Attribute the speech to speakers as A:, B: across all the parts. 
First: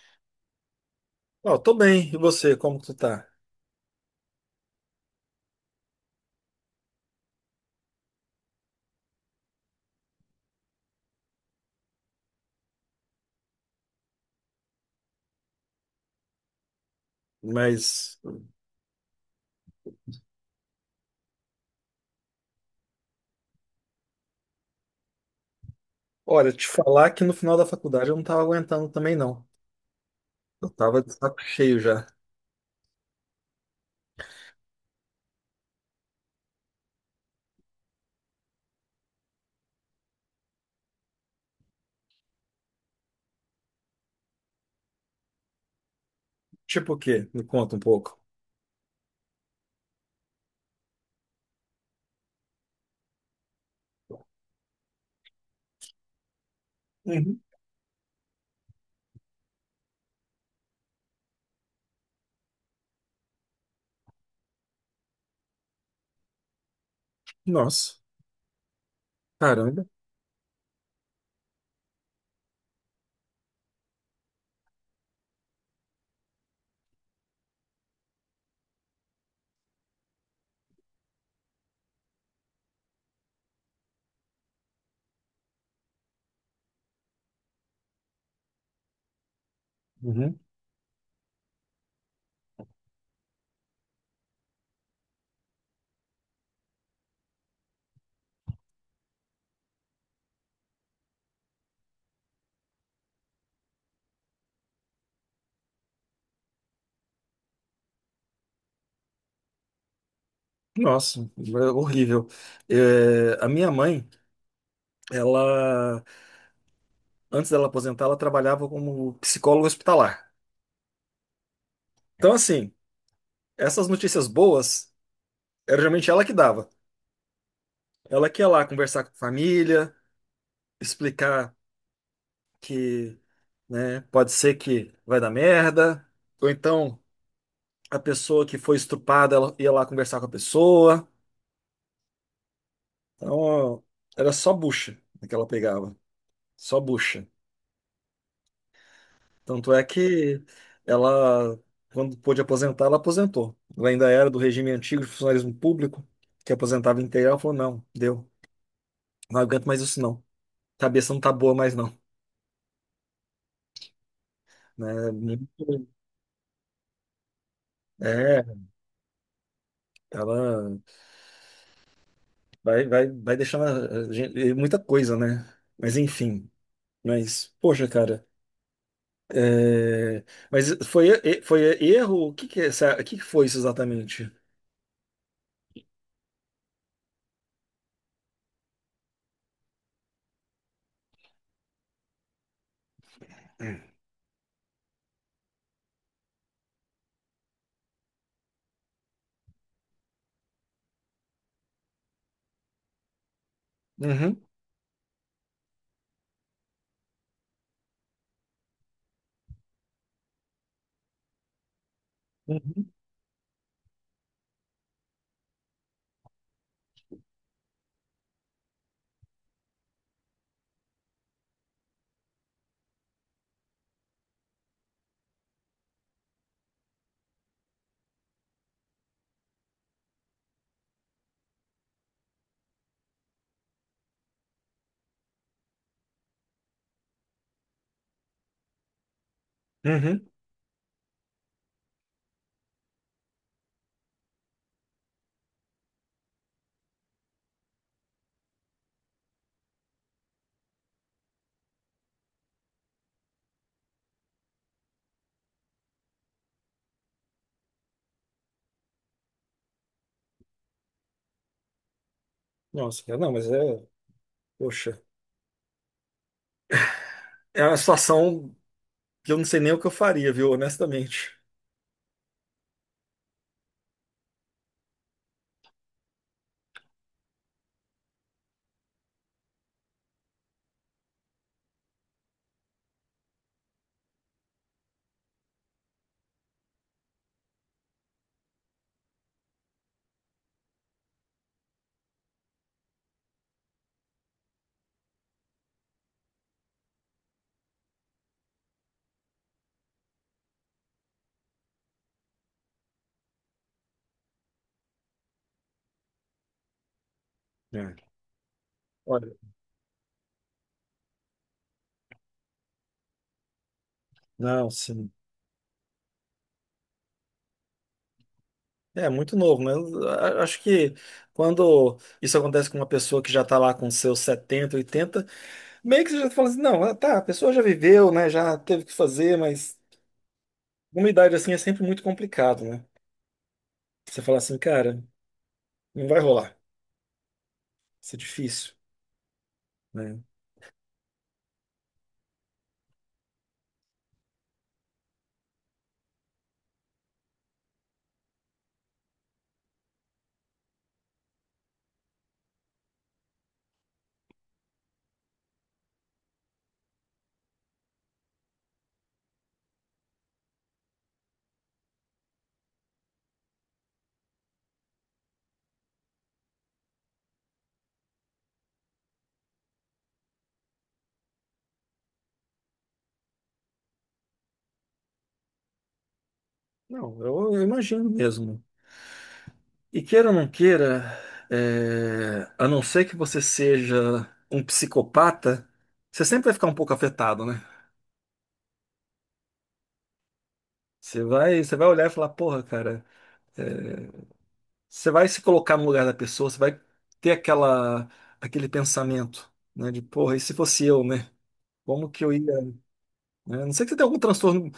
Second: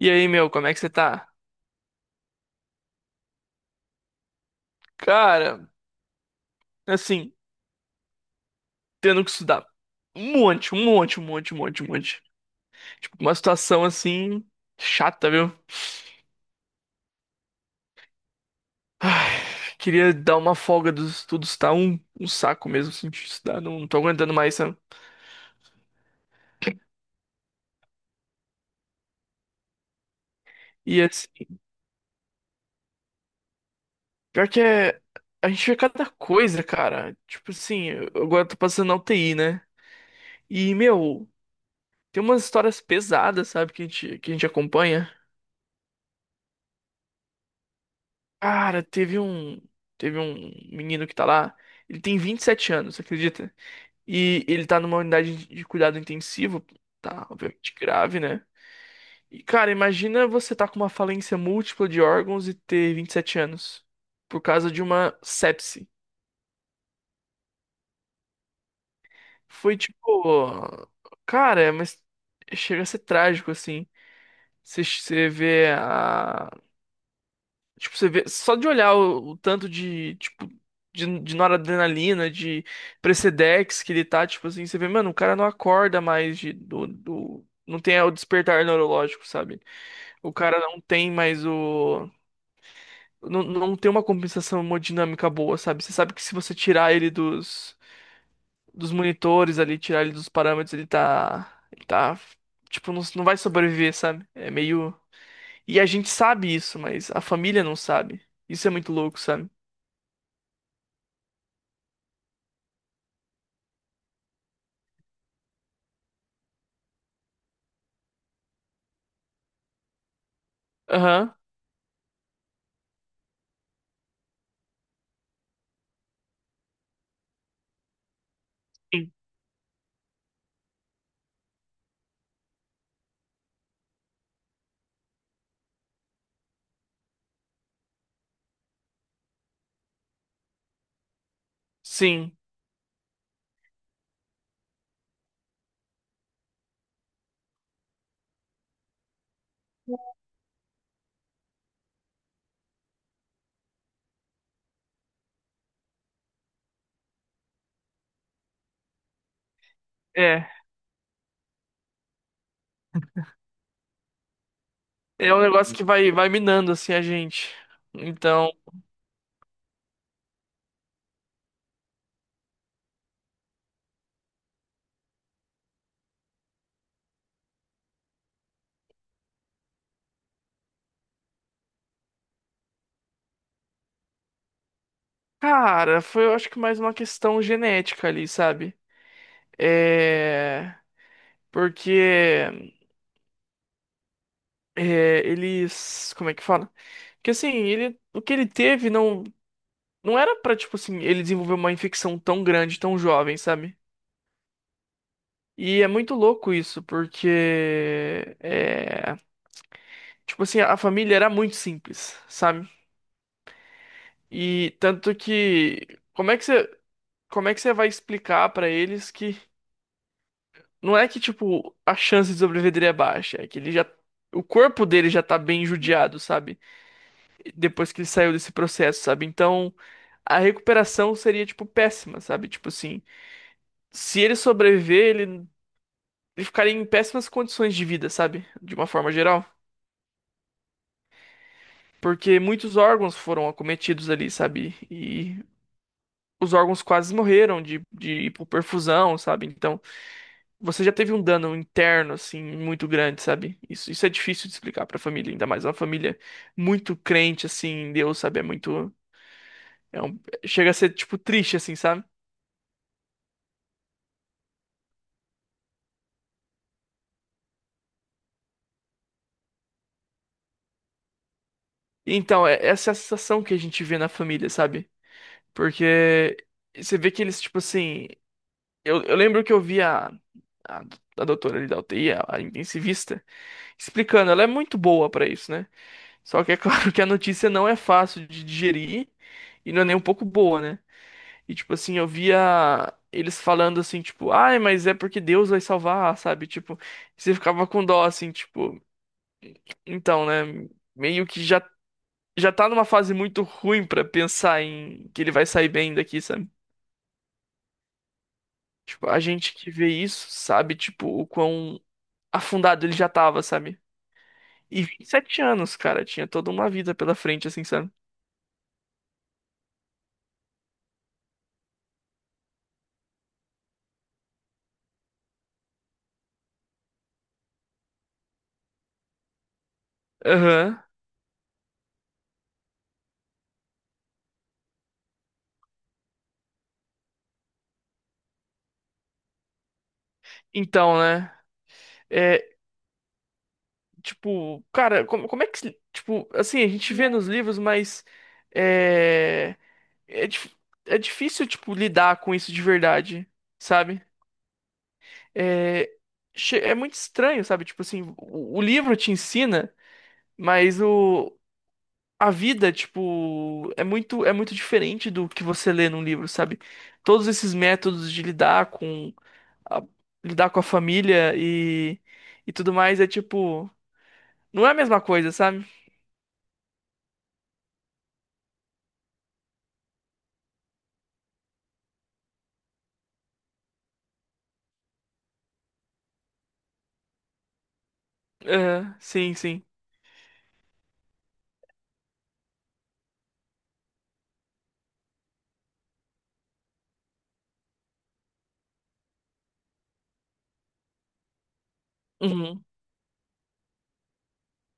A: E aí, meu, como é que você tá?
B: Ó, tô bem. E você, como que tu tá?
A: Cara, assim, tendo que estudar um monte, um monte, um monte, um monte, um monte. Tipo, uma situação assim, chata, viu?
B: Mas,
A: Ai, queria dar uma folga dos estudos, tá? Um saco mesmo, assim, de estudar, não tô aguentando mais, sabe?
B: olha, te falar que no final da faculdade eu não tava aguentando também, não. Eu tava
A: E
B: de saco
A: assim,
B: cheio já.
A: pior que é. A gente vê cada coisa, cara. Tipo assim, agora eu tô passando na UTI, né? E, meu, tem umas histórias pesadas, sabe, que a gente acompanha.
B: Tipo o quê? Me conta um pouco.
A: Cara, teve um menino que tá lá. Ele tem 27 anos, acredita? E ele tá numa unidade de cuidado intensivo. Tá,
B: Uhum.
A: obviamente grave, né? E, cara, imagina você tá com uma falência múltipla de órgãos e ter 27 anos. Por causa de uma sepse.
B: Nossa,
A: Foi
B: caramba.
A: tipo. Cara, mas chega a ser trágico, assim. Você você vê a Tipo, você vê, só de olhar o tanto de, tipo, de noradrenalina, de Precedex que ele tá, tipo assim, você vê, mano, o cara não acorda mais não tem o despertar neurológico, sabe? O
B: Uhum.
A: cara não tem mais o, não tem uma compensação hemodinâmica boa, sabe? Você sabe que se você tirar ele dos monitores ali, tirar ele dos parâmetros, ele tá, tipo, não vai sobreviver, sabe? É meio, e a gente sabe isso, mas a família não sabe. Isso é muito louco, sabe?
B: Nossa, é horrível. É, a minha mãe, ela, antes dela aposentar, ela trabalhava como psicóloga hospitalar.
A: Aham.
B: Então, assim, essas notícias boas, era geralmente ela que dava. Ela que ia lá conversar com
A: Sim.
B: a família, explicar que, né? Pode ser que vai dar merda, ou então a pessoa que foi estuprada, ela ia lá conversar com a pessoa.
A: Sim.
B: Então, era só bucha, né, que ela pegava, só bucha. Tanto é que ela, quando pôde aposentar, ela aposentou. Ela ainda era do regime antigo de funcionalismo público, que aposentava integral. Ela falou, não, deu, não aguento mais isso não.
A: É.
B: Cabeça não tá boa mais não. Né?
A: É um negócio que vai minando, assim, a gente.
B: É,
A: Então,
B: ela vai muita coisa, né? Mas enfim. Mas, poxa, cara. é, Mas foi erro? O que que é essa... o que que foi isso exatamente?
A: cara, eu acho que mais uma questão genética ali, sabe? É. Porque é, eles. Como é que fala? Que assim, o que ele teve não era pra, tipo assim, ele desenvolver uma infecção tão grande, tão jovem, sabe?
B: Uhum,
A: E é muito louco isso, porque. É, tipo assim, a família era muito simples, sabe?
B: uhum,
A: E tanto que. Como é que você. Como é que você vai explicar pra eles que não é que tipo a chance de sobreviver dele é baixa, é que ele já o corpo dele já tá bem judiado, sabe? Depois que ele saiu desse processo, sabe? Então, a recuperação seria tipo péssima, sabe? Tipo assim, se ele sobreviver, ele ficaria em péssimas condições de vida, sabe? De uma forma geral,
B: uhum.
A: porque muitos órgãos foram acometidos ali, sabe? E os órgãos quase morreram de hipoperfusão, sabe? Então, você já teve um dano interno, assim, muito grande, sabe? Isso é difícil de explicar pra família, ainda mais uma família muito crente, assim, em Deus, sabe? É muito. É um, chega a ser, tipo, triste, assim, sabe?
B: Nossa, cara, não, mas é. Poxa. É uma situação que eu não sei nem o que eu faria, viu? Honestamente.
A: Então, é, essa é a sensação que a gente vê na família, sabe? Porque você vê que eles, tipo assim. Eu lembro que eu vi a doutora ali da UTI, a intensivista, explicando. Ela é muito boa pra isso, né? Só que é claro que a notícia não é fácil de digerir e não é nem um pouco boa, né? E, tipo assim, eu via eles falando assim, tipo, ai, mas é porque Deus vai salvar, sabe? Tipo, você ficava com dó, assim, tipo, então, né? Meio que já tá numa fase muito ruim pra pensar em que ele vai sair bem daqui, sabe?
B: É.
A: Tipo, a
B: Olha,
A: gente que vê isso sabe, tipo, o quão afundado ele já tava, sabe?
B: não,
A: E vinte e
B: sim.
A: sete anos, cara, tinha toda uma vida pela frente, assim, sabe?
B: É muito novo, né? Acho que quando isso acontece com uma pessoa que já está lá com seus 70, 80, meio que você já fala assim, não, ah, tá, a pessoa já viveu, né? Já teve o que fazer, mas
A: Aham.
B: uma idade assim é sempre muito complicado, né? Você fala assim, cara, não vai rolar, isso é difícil, né?
A: Então, né? É, tipo, cara, como é que. Tipo, assim, a gente vê nos livros, mas. É. É, dif- é difícil, tipo, lidar com isso de verdade, sabe? É. É muito estranho, sabe? Tipo assim, o livro te ensina, mas o. A vida, tipo, é muito diferente do que você lê num livro, sabe? Todos esses métodos de lidar com a, lidar com a, família e tudo mais é tipo, não é a mesma coisa, sabe?
B: Não, eu imagino mesmo. E queira ou não queira, a não ser que você seja um psicopata, você sempre vai ficar um pouco afetado, né?
A: É, sim, sim.
B: Você vai olhar e falar, porra, cara, é, você vai se colocar no lugar da pessoa, você vai ter aquela, aquele pensamento, né? De, porra, e se fosse eu, né? Como que eu ia,
A: Uhum.
B: né? A não ser que você tenha algum transtorno,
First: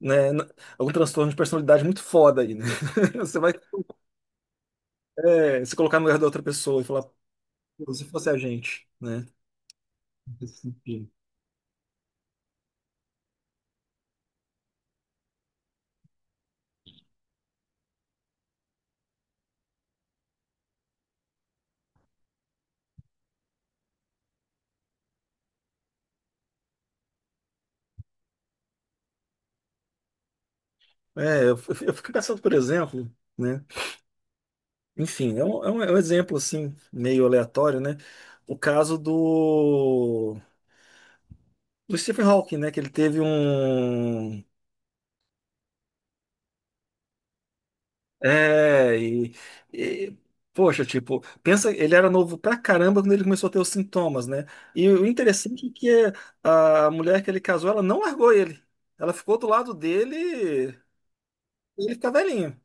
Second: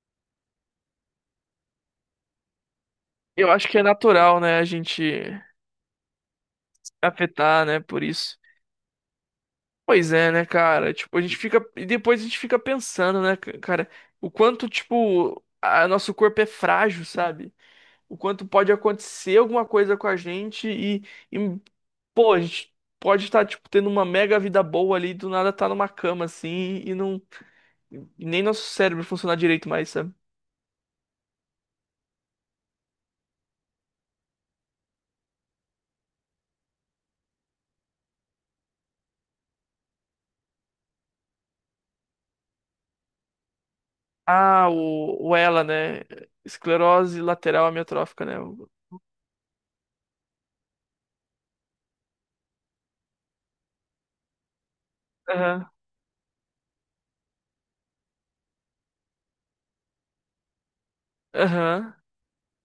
B: né? Algum transtorno de personalidade muito foda aí, né? Você
A: Eu
B: vai
A: acho que é natural, né, a gente
B: se colocar no lugar da outra pessoa e falar,
A: afetar, né,
B: "Pô,
A: por
B: se fosse a
A: isso.
B: gente, né?
A: Pois é, né,
B: Nesse
A: cara?
B: sentido.
A: Tipo, a gente fica. E depois a gente fica pensando, né, cara, o quanto, tipo, a nosso corpo é frágil, sabe? O quanto pode acontecer alguma coisa com a gente e pô, a gente pode estar, tipo, tendo uma mega vida boa ali, do nada tá numa cama, assim, e não. E nem nosso cérebro funcionar direito mais, sabe?
B: É, eu fico pensando, por exemplo, né? Enfim, é um exemplo assim, meio aleatório, né? O caso do Stephen Hawking, né? Que ele teve um.
A: Ah, o ELA, né? Esclerose lateral amiotrófica, né?
B: É, e, poxa, tipo, pensa, ele era novo pra caramba quando ele começou a ter os sintomas, né? E o interessante
A: Aham.
B: é que a mulher que ele casou, ela não largou ele. Ela ficou do lado dele e
A: Aham.
B: ele fica velhinho.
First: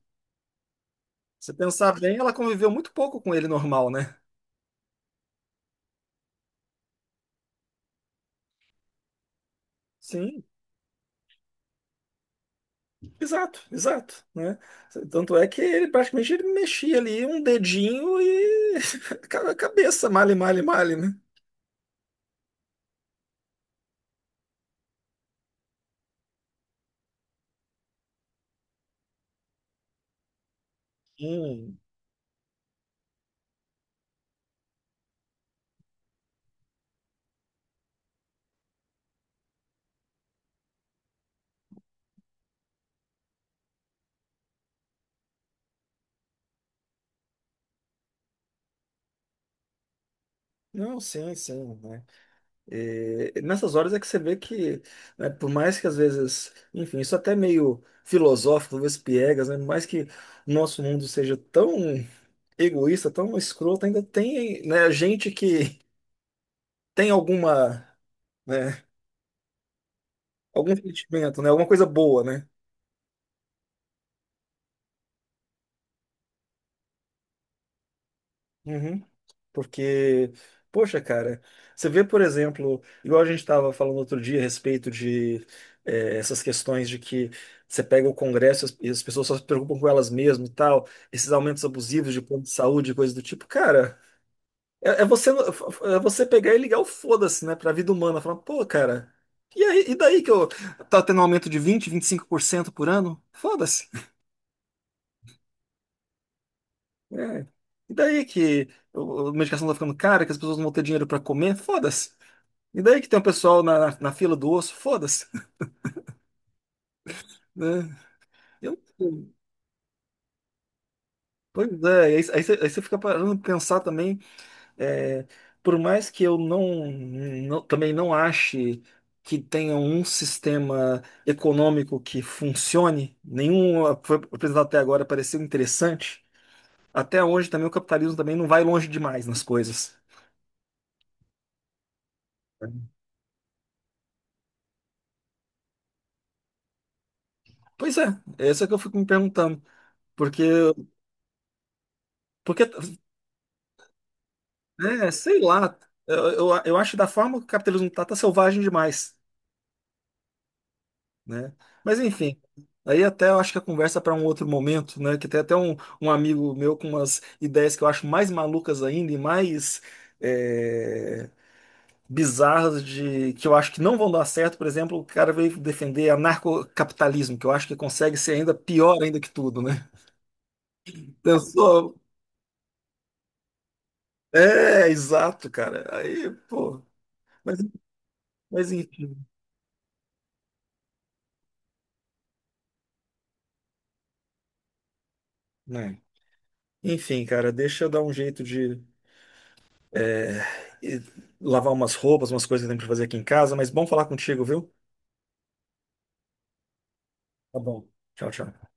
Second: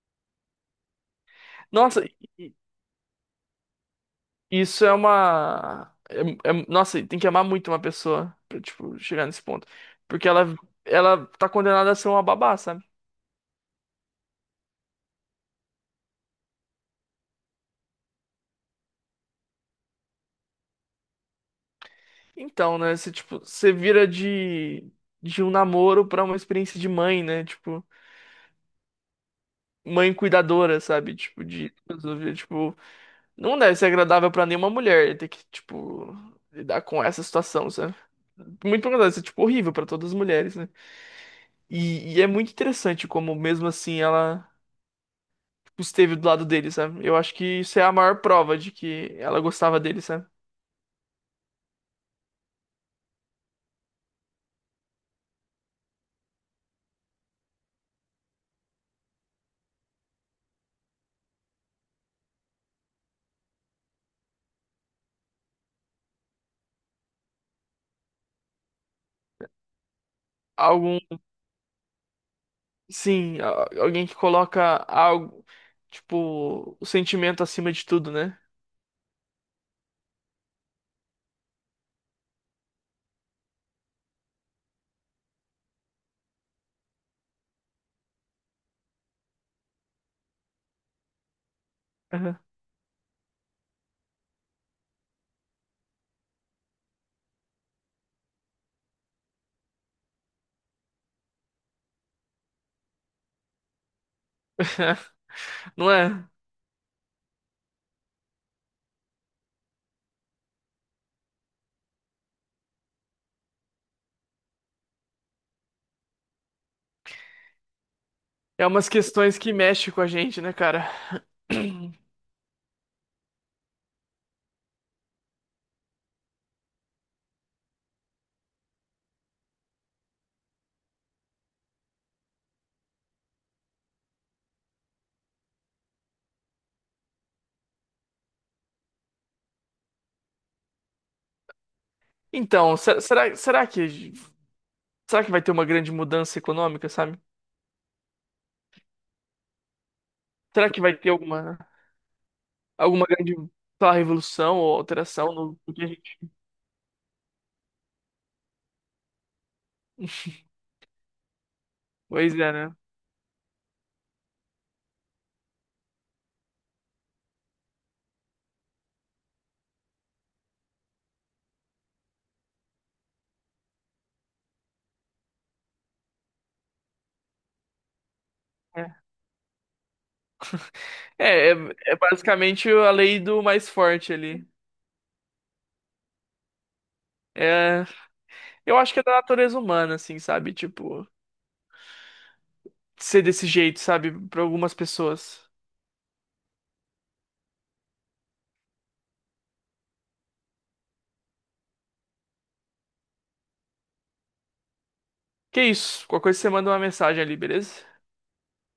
B: Se pensar
A: Nossa,
B: bem, ela conviveu muito pouco com ele normal, né?
A: isso é uma. Nossa, tem que amar muito uma pessoa pra, tipo, chegar nesse ponto. Porque
B: Sim,
A: ela tá condenada a ser uma babá, sabe?
B: exato, exato, né? Tanto é que ele praticamente ele mexia ali um dedinho e a cabeça, male, male, male, né?
A: Então, né? Você, tipo, você vira de um namoro pra uma experiência de mãe, né? Tipo, mãe cuidadora, sabe? Tipo, de.
B: Hum.
A: Resolver. Tipo, não deve ser agradável pra nenhuma mulher ter que, tipo, lidar com essa situação, sabe? Muito pelo contrário, isso é, tipo, horrível pra todas as mulheres, né? E é muito interessante como, mesmo assim, ela. Esteve do lado dele, sabe? Eu acho que isso é a maior prova de que ela gostava dele, sabe?
B: Não, sim, sim, né? E nessas horas é que você vê que, né, por mais que às vezes, enfim, isso até é meio filosófico, talvez piegas, né? Por mais que o nosso mundo seja tão egoísta, tão escroto, ainda tem, né, gente que tem alguma, né? Algum
A: Algum,
B: sentimento, né? Alguma coisa boa, né?
A: sim, alguém que coloca algo, tipo, o sentimento acima de tudo, né?
B: Uhum. Porque, poxa, cara, você vê, por exemplo, igual a gente estava falando outro dia a respeito de essas questões de que você pega o Congresso e as pessoas só se preocupam com elas mesmas e tal, esses aumentos abusivos de
A: Aham.
B: plano de saúde, coisa do tipo, cara, é você pegar e ligar o foda-se, né, pra vida humana, falar, pô, cara, e aí, e daí que eu tá tendo um aumento de 20, 25% por ano? Foda-se.
A: Não é?
B: É. E daí que a medicação tá ficando cara, que as pessoas não vão ter dinheiro pra comer? Foda-se. E daí que tem um pessoal na fila do osso? Foda-se. Né?
A: É
B: Eu,
A: umas questões que mexem com a gente, né, cara?
B: pois é, aí, aí você fica parando de pensar também, é, por mais que eu também não ache que tenha um sistema econômico que funcione, nenhum foi apresentado até agora pareceu interessante, até hoje também o capitalismo também não vai longe demais nas coisas.
A: Então, será que será que vai ter uma grande mudança econômica, sabe?
B: Pois é, é isso que eu fico me perguntando. Porque,
A: Será que vai ter alguma
B: porque,
A: alguma grande, sei lá, revolução ou
B: né,
A: alteração
B: sei
A: no
B: lá,
A: que a gente.
B: eu acho que da forma que o capitalismo tá selvagem demais, né? Mas
A: Pois
B: enfim,
A: é, né?
B: aí até eu acho que a conversa para um outro momento, né? Que tem até um amigo meu com umas ideias que eu acho mais malucas ainda e mais é, bizarras de que eu acho que não vão dar certo. Por exemplo, o cara veio defender anarcocapitalismo, que eu acho que consegue ser ainda pior ainda que tudo, né?
A: É, é,
B: Pensou?
A: é basicamente a lei do mais forte ali.
B: É, exato, cara. Aí, pô, mas,
A: É,
B: mas
A: eu acho que é da
B: enfim,
A: natureza humana, assim, sabe? Tipo, ser desse jeito, sabe? Pra algumas pessoas.
B: né? Enfim, cara, deixa eu dar um jeito de é, e- lavar umas roupas, umas coisas que eu tenho pra fazer aqui em casa, mas bom falar contigo, viu?
A: Que isso? Qualquer coisa você manda uma mensagem ali,
B: Tá
A: beleza?
B: bom. Tchau, tchau.